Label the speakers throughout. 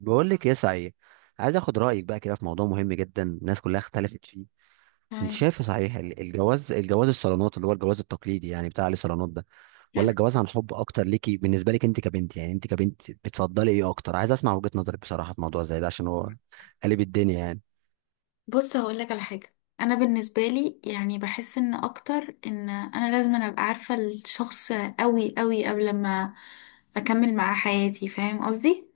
Speaker 1: بقول لك ايه صحيح. عايز اخد رايك بقى كده في موضوع مهم جدا، الناس كلها اختلفت فيه. انت
Speaker 2: تمام.
Speaker 1: شايف صحيح الجواز الصالونات، اللي هو الجواز التقليدي، يعني بتاع عليه صالونات ده، ولا
Speaker 2: حلو.
Speaker 1: الجواز عن حب اكتر ليكي؟ بالنسبه لك انت كبنت، يعني انت كبنت بتفضلي ايه اكتر؟ عايز اسمع وجهه نظرك بصراحه في موضوع زي ده، عشان هو قلب الدنيا يعني.
Speaker 2: بص، هقول لك على حاجه. انا بالنسبه لي يعني بحس ان اكتر ان انا لازم ابقى عارفه الشخص قوي قوي قبل ما اكمل معاه حياتي، فاهم قصدي؟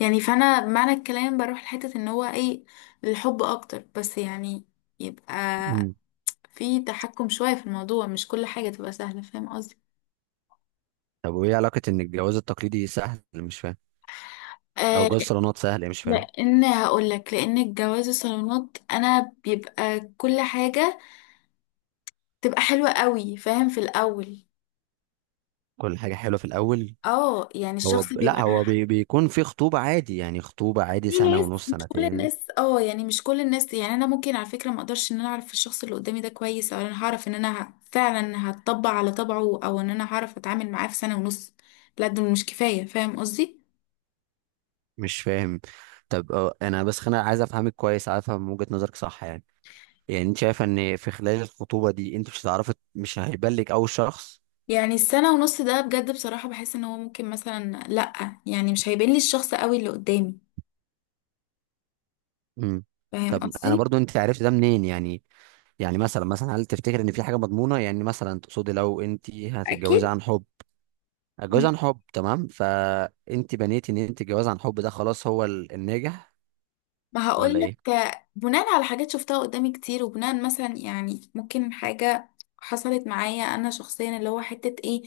Speaker 2: يعني فانا بمعنى الكلام بروح لحته ان هو ايه، الحب اكتر، بس يعني يبقى
Speaker 1: مم.
Speaker 2: في تحكم شويه في الموضوع، مش كل حاجه تبقى سهله، فاهم قصدي؟
Speaker 1: طب وايه علاقه ان الجواز التقليدي سهل؟ مش فاهم. او
Speaker 2: آه
Speaker 1: جواز الصالونات سهل؟ مش فاهم.
Speaker 2: لان هقول لك، لان الجواز الصالونات انا بيبقى كل حاجه تبقى حلوة قوي، فاهم، في الأول.
Speaker 1: كل حاجه حلوه في الاول.
Speaker 2: اه يعني
Speaker 1: هو
Speaker 2: الشخص
Speaker 1: ب... لا
Speaker 2: بيبقى
Speaker 1: هو بي... بيكون في خطوبه عادي، يعني خطوبه عادي
Speaker 2: في
Speaker 1: سنه
Speaker 2: ناس،
Speaker 1: ونص
Speaker 2: مش كل
Speaker 1: سنتين.
Speaker 2: الناس، اه يعني مش كل الناس. يعني انا ممكن على فكره ما اقدرش ان انا اعرف الشخص اللي قدامي ده كويس، او انا هعرف ان انا فعلا هتطبع على طبعه، او ان انا هعرف اتعامل معاه في سنه ونص. لا، دول مش كفايه، فاهم قصدي؟
Speaker 1: مش فاهم. طب انا بس انا عايز افهمك كويس، عايز افهم من وجهة نظرك صح يعني. يعني انت شايفه ان في خلال الخطوبه دي انت مش هتعرفي، مش هيبان لك اول شخص.
Speaker 2: يعني السنه ونص ده بجد بصراحه بحس ان هو ممكن مثلا لا، يعني مش هيبين لي الشخص قوي اللي قدامي،
Speaker 1: امم.
Speaker 2: فاهم
Speaker 1: طب انا
Speaker 2: قصدي؟
Speaker 1: برضو، انت عرفت ده منين يعني؟ يعني مثلا هل تفتكر ان في حاجه مضمونه؟ يعني مثلا تقصدي لو انت هتتجوزي
Speaker 2: اكيد.
Speaker 1: عن حب، هتجوزي عن حب تمام، فانت بنيتي ان انت الجواز عن حب ده خلاص هو الناجح
Speaker 2: ما
Speaker 1: ولا
Speaker 2: هقولك
Speaker 1: ايه؟
Speaker 2: آه، بناء على حاجات شفتها قدامي كتير، وبناء مثلا يعني ممكن حاجة حصلت معايا انا شخصيا اللي هو حتة ايه،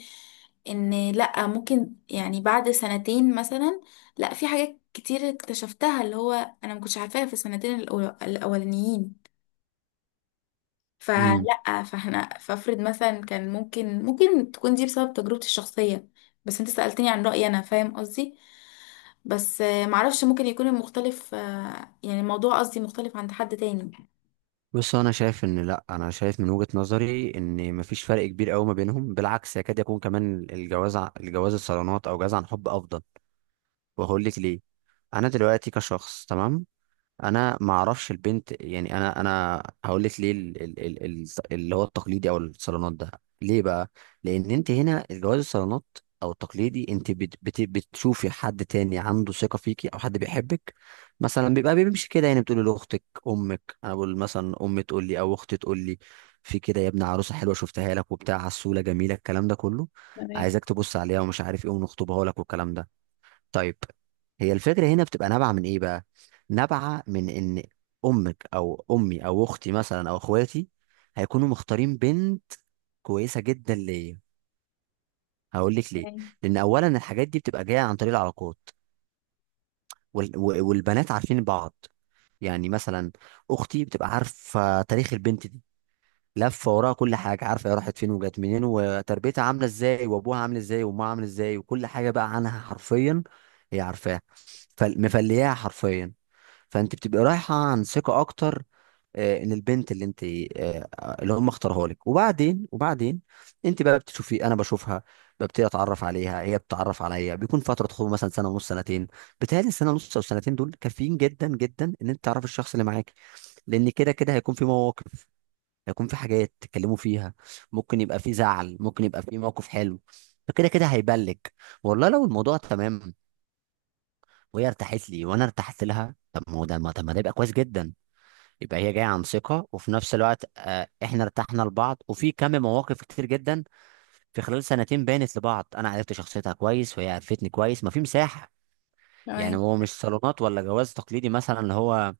Speaker 2: ان لا ممكن يعني بعد سنتين مثلا، لا في حاجات كتير اكتشفتها اللي هو انا ما كنتش عارفاها في السنتين الاولانيين.
Speaker 1: مم.
Speaker 2: فلا فاحنا فافرض مثلا كان ممكن، تكون دي بسبب تجربتي الشخصية، بس انت سألتني عن رأيي انا، فاهم قصدي؟ بس آه، معرفش ممكن يكون المختلف آه، يعني الموضوع قصدي مختلف عند حد تاني.
Speaker 1: بص انا شايف ان، لا، انا شايف من وجهة نظري ان مفيش فرق كبير قوي ما بينهم، بالعكس يكاد يكون كمان الجواز الجواز الصالونات او جواز عن حب افضل. وهقول لك ليه. انا دلوقتي كشخص تمام، انا ما اعرفش البنت، يعني انا هقول لك ليه اللي هو التقليدي او الصالونات ده. ليه بقى؟ لان انت هنا الجواز الصالونات او التقليدي، انت بت بت بتشوفي حد تاني عنده ثقه فيكي، او حد بيحبك مثلا، بيبقى بيمشي كده. يعني بتقولي لاختك امك، انا بقول مثلا امي تقول لي او اختي تقول لي، في كده يا ابني عروسه حلوه شفتها لك وبتاع، عسوله، جميله، الكلام ده كله،
Speaker 2: تمام.
Speaker 1: عايزك تبص عليها ومش عارف ايه، ونخطبها لك والكلام ده. طيب، هي الفكرة هنا بتبقى نابعة من ايه بقى؟ نابعة من ان امك او امي او اختي مثلا او اخواتي هيكونوا مختارين بنت كويسة جدا ليا. هقول لك ليه.
Speaker 2: تمام.
Speaker 1: لان اولا الحاجات دي بتبقى جاية عن طريق العلاقات، والبنات عارفين بعض. يعني مثلا اختي بتبقى عارفة تاريخ البنت دي، لفة وراها، كل حاجة عارفة، هي راحت فين وجت منين وتربيتها عاملة ازاي وابوها عامل ازاي وامها عامل ازاي وكل حاجة بقى عنها، حرفيا هي عارفاها، فمفلياها حرفيا. فانت بتبقى رايحه عن ثقه اكتر ان البنت اللي انت، آه، اللي هم اختاروها لك. وبعدين، انت بقى بتشوفي، انا بشوفها، ببتدي اتعرف عليها، هي بتتعرف عليا، بيكون فتره خطوبه مثلا سنه ونص سنتين. بتهيألي السنه ونص او سنتين دول كافيين جدا جدا ان انت تعرف الشخص اللي معاك. لان كده كده هيكون في مواقف، هيكون في حاجات تتكلموا فيها، ممكن يبقى في زعل، ممكن يبقى في موقف حلو. فكده كده هيبلج والله لو الموضوع تمام، وهي ارتاحت لي وانا ارتحت لها. طب ما هو ده ما طب ما ده يبقى كويس جدا. يبقى هي جايه عن ثقه، وفي نفس الوقت احنا ارتحنا لبعض، وفي كم مواقف كتير جدا في خلال سنتين بانت لبعض، انا عرفت شخصيتها كويس وهي عرفتني كويس، ما في مساحه. يعني
Speaker 2: تمام.
Speaker 1: هو مش صالونات ولا جواز تقليدي مثلا اللي هو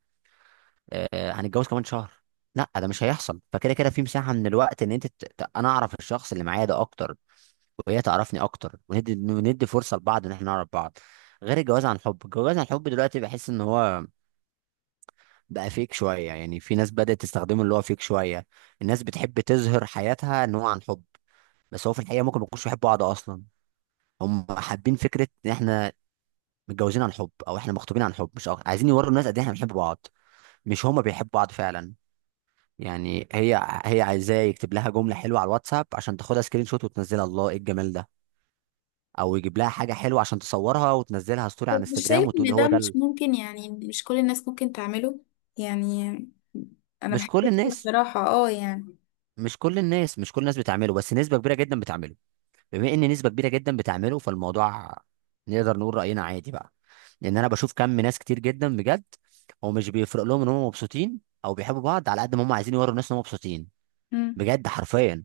Speaker 1: هنتجوز كمان شهر، لا ده مش هيحصل. فكده كده في مساحه من الوقت ان انا اعرف الشخص اللي معايا ده اكتر وهي تعرفني اكتر، وندي فرصه لبعض ان احنا نعرف بعض. غير الجواز عن حب. الجواز عن حب دلوقتي بحس ان هو بقى فيك شوية، يعني في ناس بدأت تستخدمه، اللي هو فيك شوية. الناس بتحب تظهر حياتها ان هو عن حب، بس هو في الحقيقة ممكن ما يكونوش بيحبوا بعض اصلا. هم حابين فكرة ان احنا متجوزين عن حب، او احنا مخطوبين عن حب، مش أكتر. عايزين يوروا الناس قد ايه احنا بنحب بعض، مش هما بيحبوا بعض فعلا. يعني هي عايزاه يكتب لها جملة حلوة على الواتساب عشان تاخدها سكرين شوت وتنزلها، الله ايه الجمال ده. او يجيب لها حاجة حلوة عشان تصورها وتنزلها ستوري
Speaker 2: بس
Speaker 1: على
Speaker 2: مش
Speaker 1: انستجرام
Speaker 2: شايف
Speaker 1: وتقول
Speaker 2: ان
Speaker 1: هو
Speaker 2: ده
Speaker 1: ده
Speaker 2: مش ممكن؟ يعني مش كل الناس ممكن تعمله. يعني انا
Speaker 1: مش
Speaker 2: بحب
Speaker 1: كل
Speaker 2: كده
Speaker 1: الناس،
Speaker 2: بصراحة، اه يعني.
Speaker 1: مش كل الناس، مش كل الناس بتعمله، بس نسبة كبيرة جدا بتعمله. بما ان نسبه كبيره جدا بتعمله فالموضوع نقدر نقول راينا عادي بقى. لان انا بشوف كم ناس كتير جدا بجد، هو مش بيفرق لهم ان هم مبسوطين او بيحبوا بعض على قد ما هم عايزين يوروا الناس ان هم مبسوطين.
Speaker 2: مم.
Speaker 1: بجد حرفيا.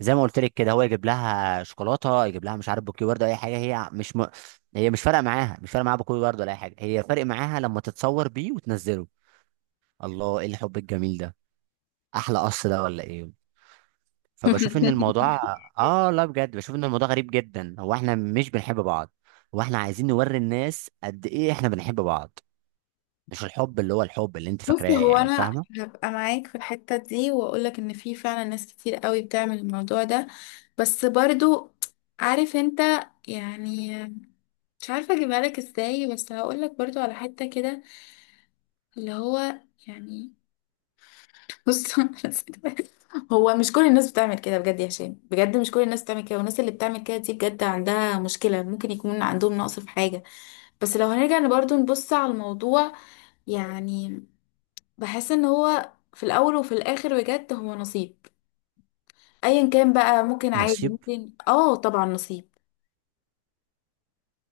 Speaker 1: زي ما قلت لك كده، هو يجيب لها شوكولاته، يجيب لها مش عارف بوكيه ورد، اي حاجه، هي مش فارقه معاها، مش فارقه معاها بوكيه ورد ولا اي حاجه، هي فارق معاها لما تتصور بيه وتنزله، الله ايه الحب الجميل ده، احلى قص ده ولا ايه؟ فبشوف ان الموضوع، اه لا بجد بشوف ان الموضوع غريب جدا. هو احنا مش بنحب بعض، هو احنا عايزين نوري الناس قد ايه احنا بنحب بعض. مش الحب اللي هو الحب اللي انت فاكراه،
Speaker 2: بصي، هو
Speaker 1: يعني
Speaker 2: انا
Speaker 1: فاهمه.
Speaker 2: هبقى معاك في الحتة دي واقولك ان في فعلا ناس كتير قوي بتعمل الموضوع ده، بس برضو عارف انت، يعني مش عارفة اجيبها لك ازاي، بس هقولك برضو على حتة كده اللي هو يعني، بص. هو مش كل الناس بتعمل كده بجد يا هشام، بجد مش كل الناس بتعمل كده، والناس اللي بتعمل كده دي بجد عندها مشكلة، ممكن يكون عندهم نقص في حاجة. بس لو هنرجع برضو نبص على الموضوع، يعني بحس ان هو في الاول وفي الاخر بجد هو نصيب، ايا كان بقى. ممكن عادي،
Speaker 1: نصيب.
Speaker 2: ممكن، اه طبعا نصيب.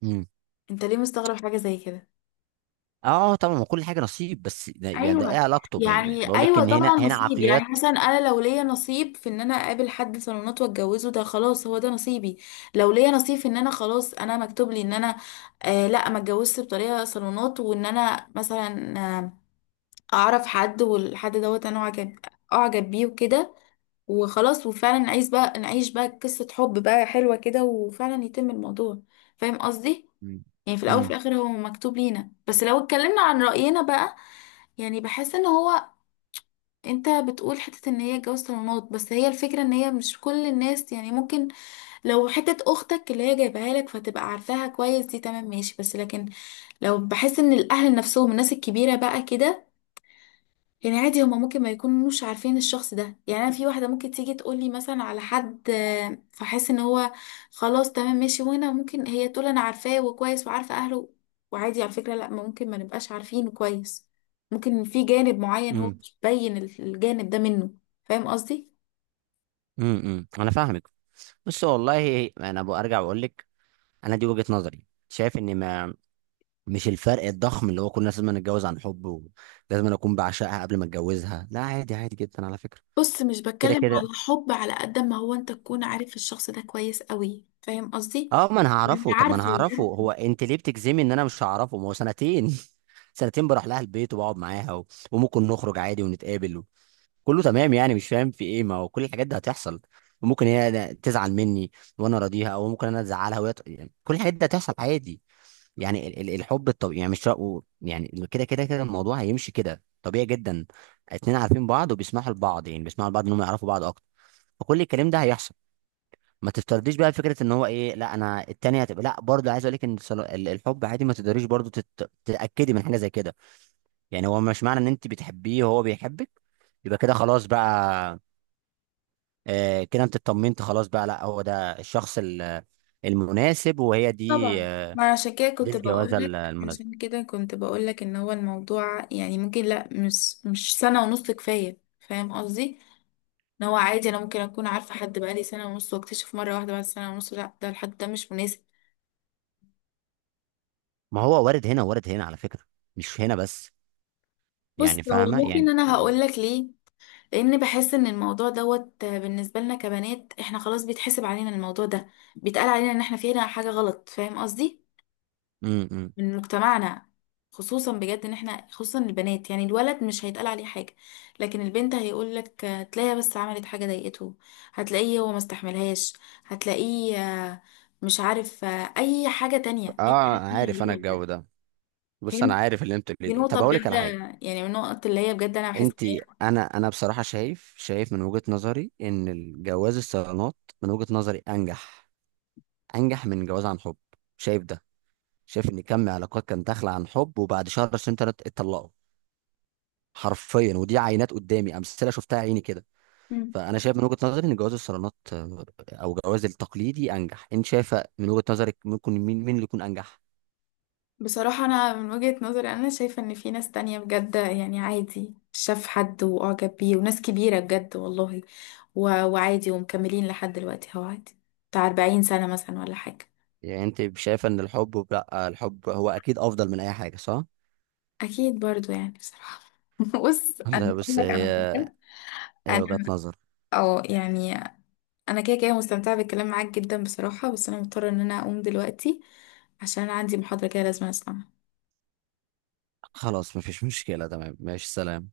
Speaker 1: امم.
Speaker 2: انت ليه مستغرب حاجة زي كده؟
Speaker 1: اه طبعا ما كل حاجه نصيب، بس ده يعني ده ايه
Speaker 2: ايوه.
Speaker 1: علاقته
Speaker 2: يعني
Speaker 1: بقول لك
Speaker 2: ايوه
Speaker 1: ان هنا
Speaker 2: طبعا نصيب. يعني
Speaker 1: عقليات.
Speaker 2: مثلا انا لو ليا نصيب في ان انا اقابل حد صالونات واتجوزه، ده خلاص هو ده نصيبي. لو ليا نصيب في ان انا خلاص انا مكتوب لي ان انا آه لا ما اتجوزش بطريقه صالونات، وان انا مثلا آه اعرف حد والحد دوت انا اعجب، اعجب بيه وكده، وخلاص، وفعلا نعيش بقى، نعيش بقى قصه حب بقى حلوه كده، وفعلا يتم الموضوع، فاهم قصدي؟
Speaker 1: امم
Speaker 2: يعني في الاول وفي
Speaker 1: امم
Speaker 2: الاخر هو مكتوب لينا، بس لو اتكلمنا عن راينا بقى، يعني بحس ان هو، انت بتقول حته ان هي جواز صالونات، بس هي الفكره ان هي مش كل الناس. يعني ممكن لو حته اختك اللي هي جايبها لك فتبقى عارفاها كويس، دي تمام ماشي، بس لكن لو بحس ان الاهل نفسهم، الناس الكبيره بقى كده، يعني عادي هما ممكن ما يكونوش عارفين الشخص ده. يعني انا في واحده ممكن تيجي تقولي مثلا على حد آه، فاحس ان هو خلاص تمام ماشي، وانا ممكن هي تقول انا عارفاه وكويس وعارفه اهله، وعادي على فكره لا، ما ممكن ما نبقاش عارفينه كويس، ممكن في جانب معين هو
Speaker 1: امم
Speaker 2: مش باين الجانب ده منه، فاهم قصدي؟
Speaker 1: انا فاهمك. بس والله انا برجع بقول لك، انا دي وجهه نظري، شايف ان ما، مش الفرق الضخم اللي هو كل الناس لازم نتجوز عن حب، ولازم أنا اكون بعشقها قبل ما اتجوزها، لا، عادي، عادي جدا على فكره.
Speaker 2: بص، مش
Speaker 1: كده
Speaker 2: بتكلم على
Speaker 1: كده.
Speaker 2: حب على قد ما هو انت تكون عارف الشخص ده كويس قوي، فاهم قصدي؟
Speaker 1: اه، ما انا
Speaker 2: يعني
Speaker 1: هعرفه،
Speaker 2: عارفه
Speaker 1: هو
Speaker 2: يعني.
Speaker 1: انت ليه بتجزمي ان انا مش هعرفه؟ ما هو سنتين سنتين بروح لها البيت وبقعد معاها وممكن نخرج عادي ونتقابل، كله تمام. يعني مش فاهم في ايه، ما هو كل الحاجات دي هتحصل. وممكن هي تزعل مني وانا راضيها، او ممكن انا ازعلها وهي يعني كل الحاجات دي هتحصل عادي. يعني الحب الطبيعي، يعني مش رأو، يعني كده كده كده الموضوع هيمشي كده طبيعي جدا، اتنين عارفين بعض وبيسمحوا لبعض، يعني بيسمحوا لبعض انهم يعرفوا بعض اكتر، فكل الكلام ده هيحصل. ما تفترضيش بقى فكره ان هو ايه، لا انا التانية هتبقى، لا، برضه عايز اقول لك ان الحب عادي، ما تقدريش برضه تتاكدي من حاجه زي كده. يعني هو مش معنى ان انت بتحبيه وهو بيحبك يبقى كده خلاص بقى، كده انت اطمنت خلاص بقى، لا هو ده الشخص المناسب، وهي دي
Speaker 2: طبعا. ما عشان كده
Speaker 1: دي
Speaker 2: كنت
Speaker 1: الجوازه
Speaker 2: بقولك،
Speaker 1: المناسبه.
Speaker 2: عشان كده كنت بقولك ان هو الموضوع يعني ممكن لا، مش سنة ونص كفاية، فاهم قصدي؟ ان هو عادي انا ممكن اكون عارفة حد بقالي سنة ونص واكتشف مرة واحدة بعد سنة ونص لا، ده الحد ده مش مناسب.
Speaker 1: ما هو وارد هنا، وارد هنا على فكره، مش هنا بس، يعني
Speaker 2: بص، هو
Speaker 1: فاهمه يعني.
Speaker 2: ممكن انا هقولك ليه، لان بحس ان الموضوع دوت بالنسبة لنا كبنات، احنا خلاص بيتحسب علينا الموضوع ده، بيتقال علينا ان احنا فينا حاجة غلط، فاهم قصدي؟
Speaker 1: امم.
Speaker 2: من مجتمعنا، خصوصا بجد ان احنا خصوصا البنات. يعني الولد مش هيتقال عليه حاجة، لكن البنت هيقول لك هتلاقيها بس عملت حاجة ضايقته، هتلاقيه هو ما استحملهاش، هتلاقيه آه، مش عارف آه، اي حاجة تانية، اي
Speaker 1: اه
Speaker 2: حاجة تانية
Speaker 1: عارف انا
Speaker 2: غريبة بجد.
Speaker 1: الجو ده. بص انا
Speaker 2: فهمت.
Speaker 1: عارف اللي انت بتقوليه
Speaker 2: دي
Speaker 1: ده.
Speaker 2: نقطة
Speaker 1: طب اقول لك
Speaker 2: بجد،
Speaker 1: على حاجه.
Speaker 2: يعني من النقط اللي هي بجد انا بحس ان
Speaker 1: انت.
Speaker 2: هي.
Speaker 1: انا بصراحه شايف من وجهه نظري ان الجواز الصالونات، من وجهه نظري انجح، انجح من جواز عن حب. شايف ده؟ شايف ان كم علاقات كان داخله عن حب وبعد شهر سنتين اتطلقوا، حرفيا، ودي عينات قدامي، امثله شفتها عيني كده.
Speaker 2: مم.
Speaker 1: فانا شايف من وجهه نظري ان جواز الصالونات او جواز التقليدي انجح. انت شايفه من وجهه نظرك ممكن مين اللي يكون انجح؟
Speaker 2: بصراحة أنا من وجهة نظري أنا شايفة إن في ناس تانية بجد، يعني عادي شاف حد وأعجب بيه، وناس كبيرة بجد والله، وعادي ومكملين لحد دلوقتي، هو عادي، بتاع 40 سنة مثلا ولا حاجة.
Speaker 1: يعني انت شايفه ان الحب، لا الحب هو اكيد افضل من اي حاجه صح؟
Speaker 2: أكيد برضو يعني بصراحة. بص، أنا
Speaker 1: لا
Speaker 2: بقول
Speaker 1: بس
Speaker 2: لك
Speaker 1: هي
Speaker 2: على حاجة،
Speaker 1: هي وجهه
Speaker 2: أنا
Speaker 1: نظر.
Speaker 2: أه يعني أنا كده كده مستمتعة بالكلام معاك جدا بصراحة، بس أنا مضطرة إن أنا أقوم دلوقتي، عشان أنا عندي محاضرة كده لازم أسمعها.
Speaker 1: خلاص مفيش مشكله، تمام ماشي، سلام.